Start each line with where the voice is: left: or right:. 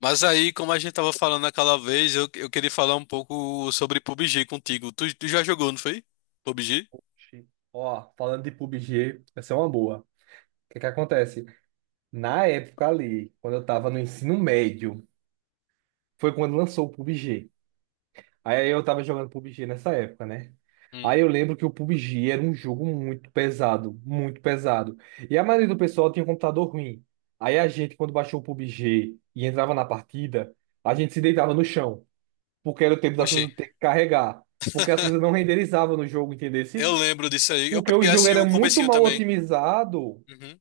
left: Mas aí, como a gente tava falando naquela vez, eu queria falar um pouco sobre PUBG contigo. Tu já jogou, não foi? PUBG?
right: Oxi. Ó, falando de PUBG, essa é uma boa. O que que acontece? Na época ali, quando eu tava no ensino médio, foi quando lançou o PUBG. Aí eu tava jogando PUBG nessa época, né?
left: Hum.
right: Aí eu lembro que o PUBG era um jogo muito pesado, muito pesado. E a maioria do pessoal tinha um computador ruim. Aí a gente, quando baixou o PUBG e entrava na partida, a gente se deitava no chão, porque era o tempo das
left: Oxi.
right: coisas ter que carregar, porque as coisas não renderizavam no jogo, entendesse?
left: Eu lembro disso aí. Eu
right: Porque o
left: peguei
right: jogo
left: assim
right: era
left: o
right: muito
left: comecinho
right: mal
left: também.
right: otimizado.
left: Uhum.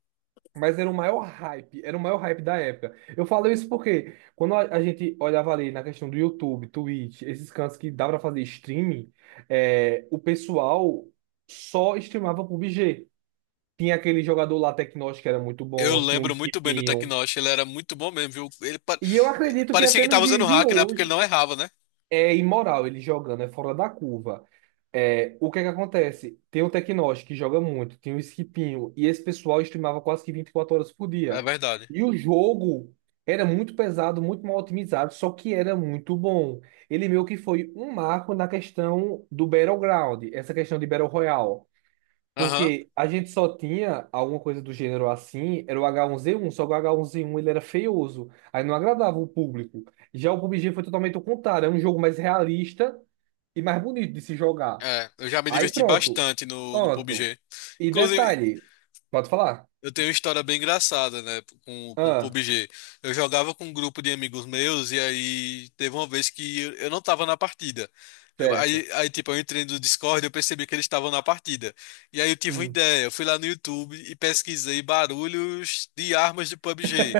right: Mas era o maior hype, era o maior hype da época. Eu falo isso porque quando a gente olhava ali na questão do YouTube, Twitch, esses cantos que dá pra fazer streaming, o pessoal só streamava PUBG. Tinha aquele jogador lá, Tecnos, que era muito
left: Eu
right: bom, tinha um
left: lembro muito bem do
right: Skipinho.
left: Teknosh, ele era muito bom mesmo, viu?
right: E eu acredito que
left: Parecia
right: até
left: que
right: nos
left: tava usando
right: dias de
left: hack, né? Porque ele
right: hoje
left: não errava, né?
right: é imoral ele jogando, é fora da curva. É, o que é que acontece? Tem o Tecnos, que joga muito, tem o Esquipinho, e esse pessoal streamava quase que 24 horas por
left: É
right: dia.
left: verdade.
right: E o jogo era muito pesado, muito mal otimizado, só que era muito bom. Ele meio que foi um marco na questão do Battleground, essa questão de Battle Royale.
left: Aham.
right: Porque a gente só tinha alguma coisa do gênero assim, era o H1Z1, só que o H1Z1 ele era feioso, aí não agradava o público. Já o PUBG foi totalmente o contrário, é um jogo mais realista e mais bonito de se jogar.
left: É, eu já me
right: Aí
left: diverti
right: pronto.
left: bastante no
right: Pronto.
left: PUBG.
right: E
left: Inclusive,
right: detalhe, pode falar?
left: eu tenho uma história bem engraçada, né, com o
right: Ah,
left: PUBG. Eu jogava com um grupo de amigos meus e aí teve uma vez que eu não tava na partida. Eu-
right: certo.
left: aí, aí, tipo, eu entrei no Discord e eu percebi que eles estavam na partida. E aí eu tive uma
right: Hum.
left: ideia, eu fui lá no YouTube e pesquisei barulhos de armas de PUBG.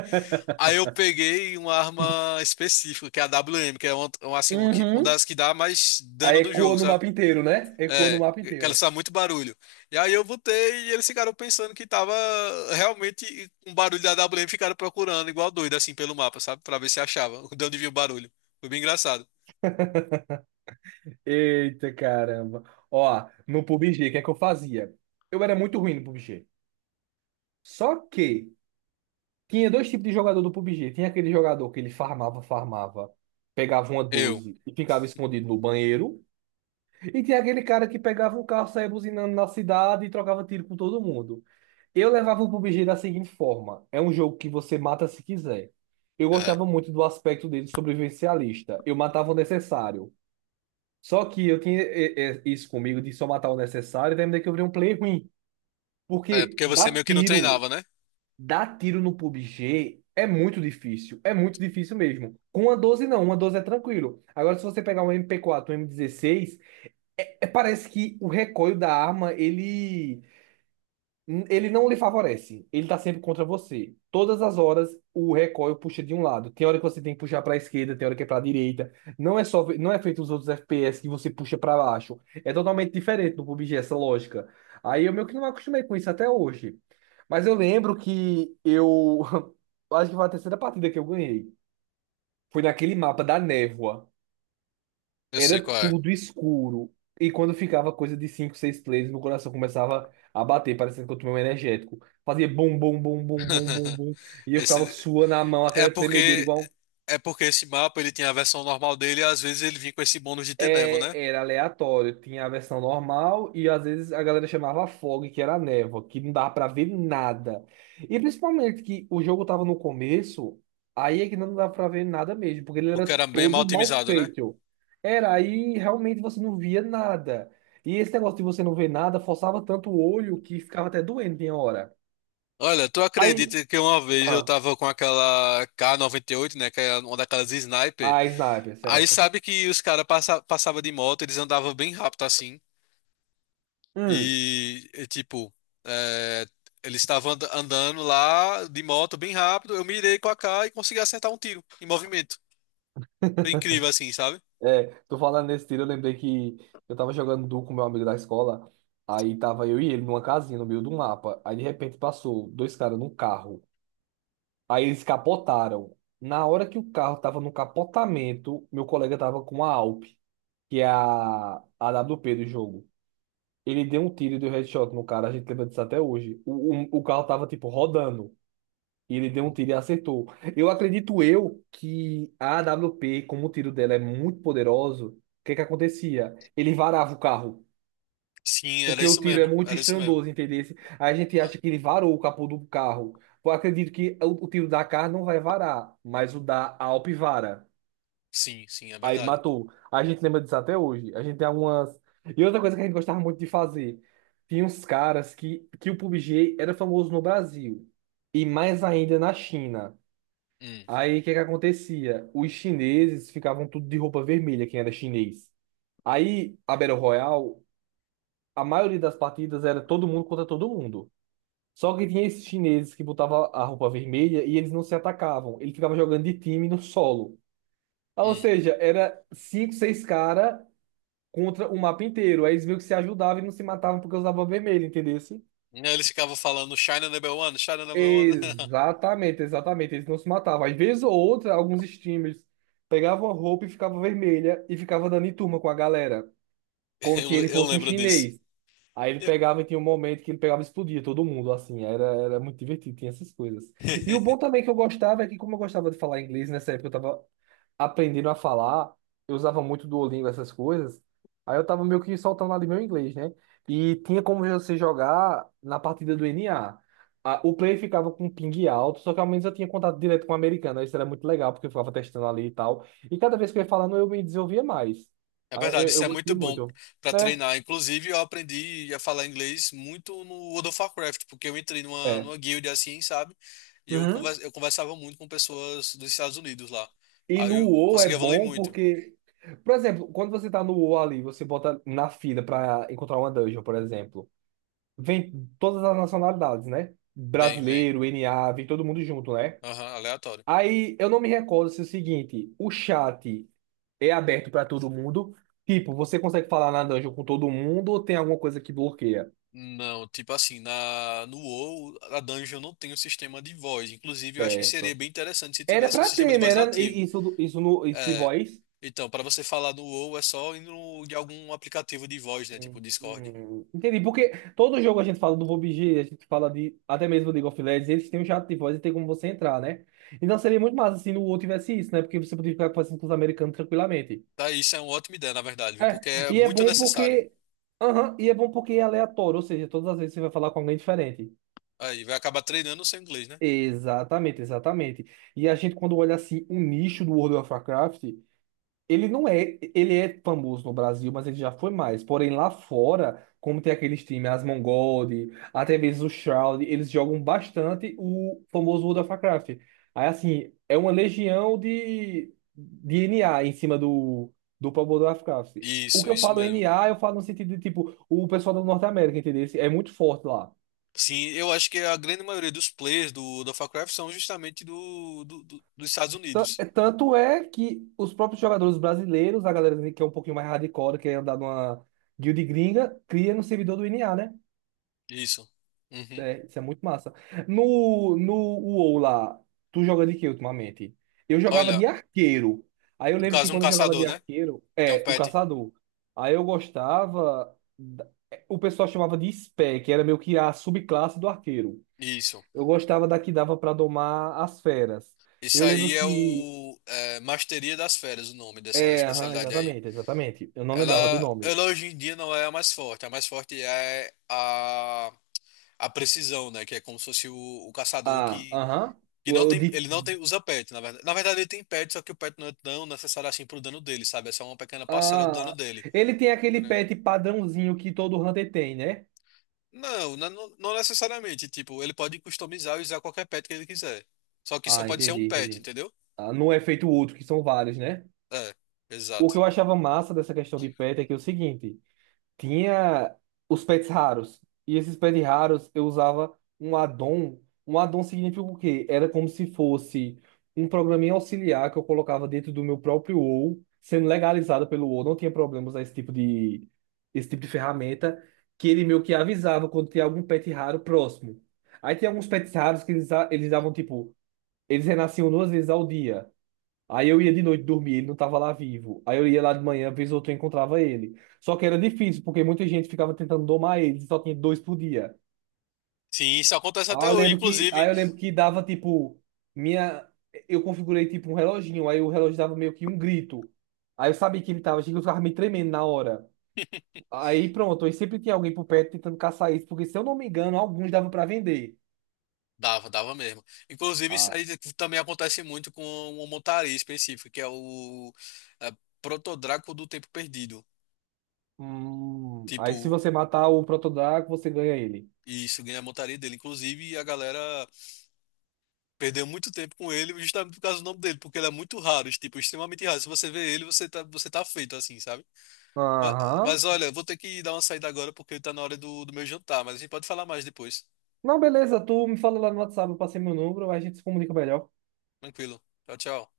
left: Aí eu peguei uma arma específica, que é a WM, que é uma
right: Uhum.
left: das que dá mais
right: Aí
left: dano do
right: ecoa
left: jogo,
right: no
left: sabe?
right: mapa inteiro, né? Ecoa no
left: É,
right: mapa
left: que ela
right: inteiro.
left: sabe muito barulho. E aí eu botei e eles ficaram pensando que tava realmente um barulho da A W. AWM, ficaram procurando igual doido assim pelo mapa, sabe? Pra ver se achava, de onde vinha o barulho. Foi bem engraçado.
right: Eita caramba. Ó, no PUBG, o que é que eu fazia? Eu era muito ruim no PUBG. Só que tinha dois tipos de jogador do PUBG. Tinha aquele jogador que ele farmava, farmava, pegava uma
left: Eu.
right: 12 e ficava escondido no banheiro. E tinha aquele cara que pegava o carro, saía buzinando na cidade e trocava tiro com todo mundo. Eu levava o PUBG da seguinte forma: é um jogo que você mata se quiser. Eu
left: É.
right: gostava muito do aspecto dele sobrevivencialista. Eu matava o necessário. Só que eu tinha isso comigo de só matar o necessário, e terminei que eu virei um player ruim.
left: É,
right: Porque
left: porque você meio que não treinava, né?
right: dar tiro no PUBG é muito difícil. É muito difícil mesmo. Com uma 12 não, uma 12 é tranquilo. Agora, se você pegar um MP4, um M16, parece que o recoil da arma, ele não lhe favorece. Ele tá sempre contra você. Todas as horas o recoil puxa de um lado. Tem hora que você tem que puxar para a esquerda, tem hora que é para a direita. Não é só, não é feito os outros FPS que você puxa para baixo. É totalmente diferente do PUBG essa lógica. Aí eu meio que não me acostumei com isso até hoje. Mas eu lembro que eu acho que foi a terceira partida que eu ganhei. Foi naquele mapa da névoa,
left: Eu
right: era
left: sei qual é.
right: tudo escuro. E quando ficava coisa de 5 6 players, meu coração começava a bater, parecendo que eu tomei um energético. Fazia bum, bum, bum, bum, bum, bum, bum. E eu ficava
left: Esse,
right: suando a mão,
left: é
right: aquela tremedeira,
left: porque
right: igual.
left: é porque esse mapa ele tinha a versão normal dele e às vezes ele vinha com esse bônus de ter névoa,
right: É,
left: né?
right: era aleatório, tinha a versão normal e às vezes a galera chamava fog, que era a névoa, que não dava pra ver nada. E principalmente que o jogo tava no começo, aí é que não dava pra ver nada mesmo, porque ele era
left: Porque era bem mal
right: todo mal
left: otimizado, né?
right: feito. Era, aí realmente você não via nada. E esse negócio de você não ver nada forçava tanto o olho que ficava até doendo em hora.
left: Olha, tu
right: Aí,
left: acredita que uma vez eu
right: ah,
left: tava com aquela K98, né? Que é uma daquelas sniper.
right: a sniper,
left: Aí
right: certo?
left: sabe que os caras passavam de moto, eles andavam bem rápido assim.
right: Hum.
left: E, tipo, é, eles estavam andando lá de moto bem rápido. Eu mirei com a AK e consegui acertar um tiro em movimento. Foi incrível assim, sabe?
right: É, tô falando nesse tiro, eu lembrei que eu tava jogando duo com meu amigo da escola. Aí tava eu e ele numa casinha no meio do mapa. Aí de repente passou dois caras num carro. Aí eles capotaram. Na hora que o carro tava no capotamento, meu colega tava com a Alp, que é a AWP do jogo. Ele deu um tiro e deu headshot no cara, a gente lembra disso até hoje. O carro tava tipo rodando. E ele deu um tiro e acertou. Eu acredito eu que a AWP como o tiro dela é muito poderoso, o que que acontecia? Ele varava o carro,
left: Sim, era
right: porque o
left: isso
right: tiro é
left: mesmo.
right: muito
left: Era isso mesmo.
right: estrondoso, entendeu? Aí a gente
left: Aham.
right: acha que ele varou o capô do carro. Eu acredito que o tiro da AK não vai varar, mas o da Alp vara.
left: Sim, sim, é
right: Aí
left: verdade.
right: matou. A gente lembra disso até hoje. A gente tem algumas... E outra coisa que a gente gostava muito de fazer. Tinha uns caras que o PUBG era famoso no Brasil. E mais ainda na China.
left: Hum.
right: Aí o que que acontecia? Os chineses ficavam tudo de roupa vermelha, quem era chinês. Aí a Battle Royale, a maioria das partidas era todo mundo contra todo mundo. Só que tinha esses chineses que botavam a roupa vermelha e eles não se atacavam. Eles ficavam jogando de time no solo. Ah, ou
left: Hum.
right: seja, era cinco, seis caras contra o mapa inteiro. Aí eles meio que se ajudavam e não se matavam porque usavam vermelho, entendeu?
left: E aí eles ficavam falando China number one, China number one.
right: Exatamente, exatamente. Eles não se matavam. Às vezes ou outra, alguns streamers pegavam a roupa e ficava vermelha e ficava dando em turma com a galera, como se
left: Eu,
right: ele
left: eu
right: fosse um
left: lembro disso.
right: chinês. Aí ele
left: Eu-
right: pegava e tinha um momento que ele pegava e explodia todo mundo, assim. Era muito divertido, tinha essas coisas. E o bom também que eu gostava é que, como eu gostava de falar inglês nessa época, eu tava aprendendo a falar, eu usava muito Duolingo, essas coisas. Aí eu tava meio que soltando ali meu inglês, né? E tinha como você jogar na partida do NA. O player ficava com um ping alto, só que ao menos eu tinha contato direto com o americano. Isso era muito legal, porque eu ficava testando ali e tal. E cada vez que eu ia falando, eu me desenvolvia mais.
left: É
right: Aí
left: verdade,
right: eu,
left: isso
right: eu
left: é muito
right: gostei
left: bom
right: muito,
left: pra
right: né?
left: treinar. Inclusive, eu aprendi a falar inglês muito no World of Warcraft, porque eu entrei numa,
right: É.
left: numa guild assim, sabe? E eu,
right: Uhum.
left: conver- eu conversava muito com pessoas dos Estados Unidos lá.
right: E
left: Aí
right: no
left: eu
right: WoW é
left: consegui evoluir
right: bom
left: muito.
right: porque, por exemplo, quando você tá no WoW ali, você bota na fila pra encontrar uma dungeon, por exemplo. Vem todas as nacionalidades, né?
left: Vem, vem.
right: Brasileiro, NA, vem todo mundo junto, né?
left: Aham, aleatório.
right: Aí eu não me recordo se é o seguinte, o chat é aberto para todo mundo. Tipo, você consegue falar na dungeon com todo mundo ou tem alguma coisa que bloqueia?
left: Não, tipo assim, no WoW, a dungeon não tem um sistema de voz. Inclusive, eu acho que seria
right: Certo.
left: bem interessante se
right: Era
left: tivesse um
right: pra
left: sistema de
right: ter, né?
left: voz
right: Era
left: nativo.
right: i- isso, do- isso, no, isso de
left: É,
right: voz.
left: então, para você falar no WoW é só ir no, de algum aplicativo de voz, né? Tipo Discord.
right: Entendi, porque todo jogo a gente fala do PUBG, a gente fala de até mesmo League of Legends, eles têm um chat de voz e tem como você entrar, né? Então seria muito massa se no outro tivesse isso, né? Porque você poderia ficar conversando com os americanos tranquilamente.
left: Tá, isso é uma ótima ideia, na verdade, viu?
right: É,
left: Porque é
right: e é
left: muito
right: bom
left: necessário.
right: porque. Aham, e é bom porque é aleatório, ou seja, todas as vezes você vai falar com alguém diferente.
left: Aí, vai acabar treinando o seu inglês, né?
right: Exatamente, exatamente. E a gente, quando olha assim, o nicho do World of Warcraft. Ele não é, ele é famoso no Brasil, mas ele já foi mais. Porém, lá fora, como tem aqueles times, as Mongod, até mesmo o Shroud, eles jogam bastante o famoso World of Warcraft. Aí, assim, é uma legião de NA em cima do próprio World of Warcraft. O
left: Isso,
right: que eu
left: isso
right: falo
left: mesmo.
right: NA eu falo no sentido de, tipo, o pessoal da Norte América, entendeu? É muito forte lá.
left: Sim, eu acho que a grande maioria dos players do Warcraft são justamente do, dos Estados
right: Tan- é-
left: Unidos.
right: Tanto é que os próprios jogadores brasileiros, a galera que é um pouquinho mais hardcore, que é andar numa guild gringa, cria no servidor do NA, né?
left: Isso. Uhum.
right: É, isso é muito massa. No WoW lá, tu joga de quê ultimamente? Eu jogava
left: Olha,
right: de arqueiro. Aí eu
left: no
right: lembro que
left: caso, um
right: quando eu jogava
left: caçador,
right: de
left: né?
right: arqueiro,
left: Tem um
right: o
left: pet.
right: caçador. Aí eu gostava. O pessoal chamava de spec que era meio que a subclasse do arqueiro.
left: Isso.
right: Eu gostava da que dava pra domar as feras.
left: Isso
right: Eu lembro
left: aí é
right: que.
left: Masteria das Feras, o nome dessa
right: É, aham,
left: especialidade aí.
right: exatamente, exatamente. Eu não
left: Ela,
right: lembrava do nome.
left: ela hoje em dia não é a mais forte. A mais forte é a precisão, né? Que é como se fosse o caçador
right: Ah, aham.
left: que
right: O,
left: não
right: o
left: tem.
right: de.
left: Ele não tem, usa pet, na verdade. Na verdade, ele tem pet, só que o pet não é tão necessário assim pro dano dele, sabe? É só uma pequena parcela do dano
right: Ah,
left: dele.
right: ele tem aquele pet padrãozinho que todo Hunter tem, né?
left: Não, não, não necessariamente. Tipo, ele pode customizar e usar qualquer pet que ele quiser. Só que só
right: Ah,
left: pode ser um
right: entendi,
left: pet,
right: entendi.
left: entendeu?
right: Ah, não é feito outro, que são vários, né?
left: É,
right: O que
left: exato.
right: eu achava massa dessa questão de pet é que é o seguinte, tinha os pets raros. E esses pets raros eu usava um addon. Um addon significa o quê? Era como se fosse um programinha auxiliar que eu colocava dentro do meu próprio OU, sendo legalizado pelo OU, não tinha problemas a esse tipo de ferramenta, que ele meio que avisava quando tinha algum pet raro próximo. Aí tinha alguns pets raros que eles davam tipo, eles renasciam 2 vezes ao dia. Aí eu ia de noite dormir, ele não estava lá vivo. Aí eu ia lá de manhã, vez ou outra eu encontrava ele. Só que era difícil, porque muita gente ficava tentando domar ele, e só tinha dois por dia.
left: Sim, isso acontece até
right: Aí eu
left: hoje,
right: lembro que, aí
left: inclusive.
right: eu lembro que dava tipo minha eu configurei tipo um reloginho, aí o relógio dava meio que um grito. Aí eu sabia que ele tava, achei que eu ficava me tremendo na hora. Aí pronto, aí sempre tinha alguém por perto tentando caçar isso, porque se eu não me engano, alguns davam para vender.
left: Dava, dava mesmo. Inclusive, isso
right: Ah.
left: aí também acontece muito com uma montaria específica, que é o é, Protodraco do Tempo Perdido.
right: Aí se
left: Tipo,
right: você matar o Protodraco, você ganha ele.
left: isso ganha a montaria dele. Inclusive, a galera perdeu muito tempo com ele justamente por causa do nome dele, porque ele é muito raro, tipo, extremamente raro. Se você vê ele, você tá feito, assim, sabe? Mas,
right: Aham.
left: mas olha, vou ter que dar uma saída agora porque tá na hora do meu jantar, mas a gente pode falar mais depois.
right: Não, beleza, tu me fala lá no WhatsApp, eu passei meu número, aí a gente se comunica melhor.
left: Tranquilo. Tchau, tchau.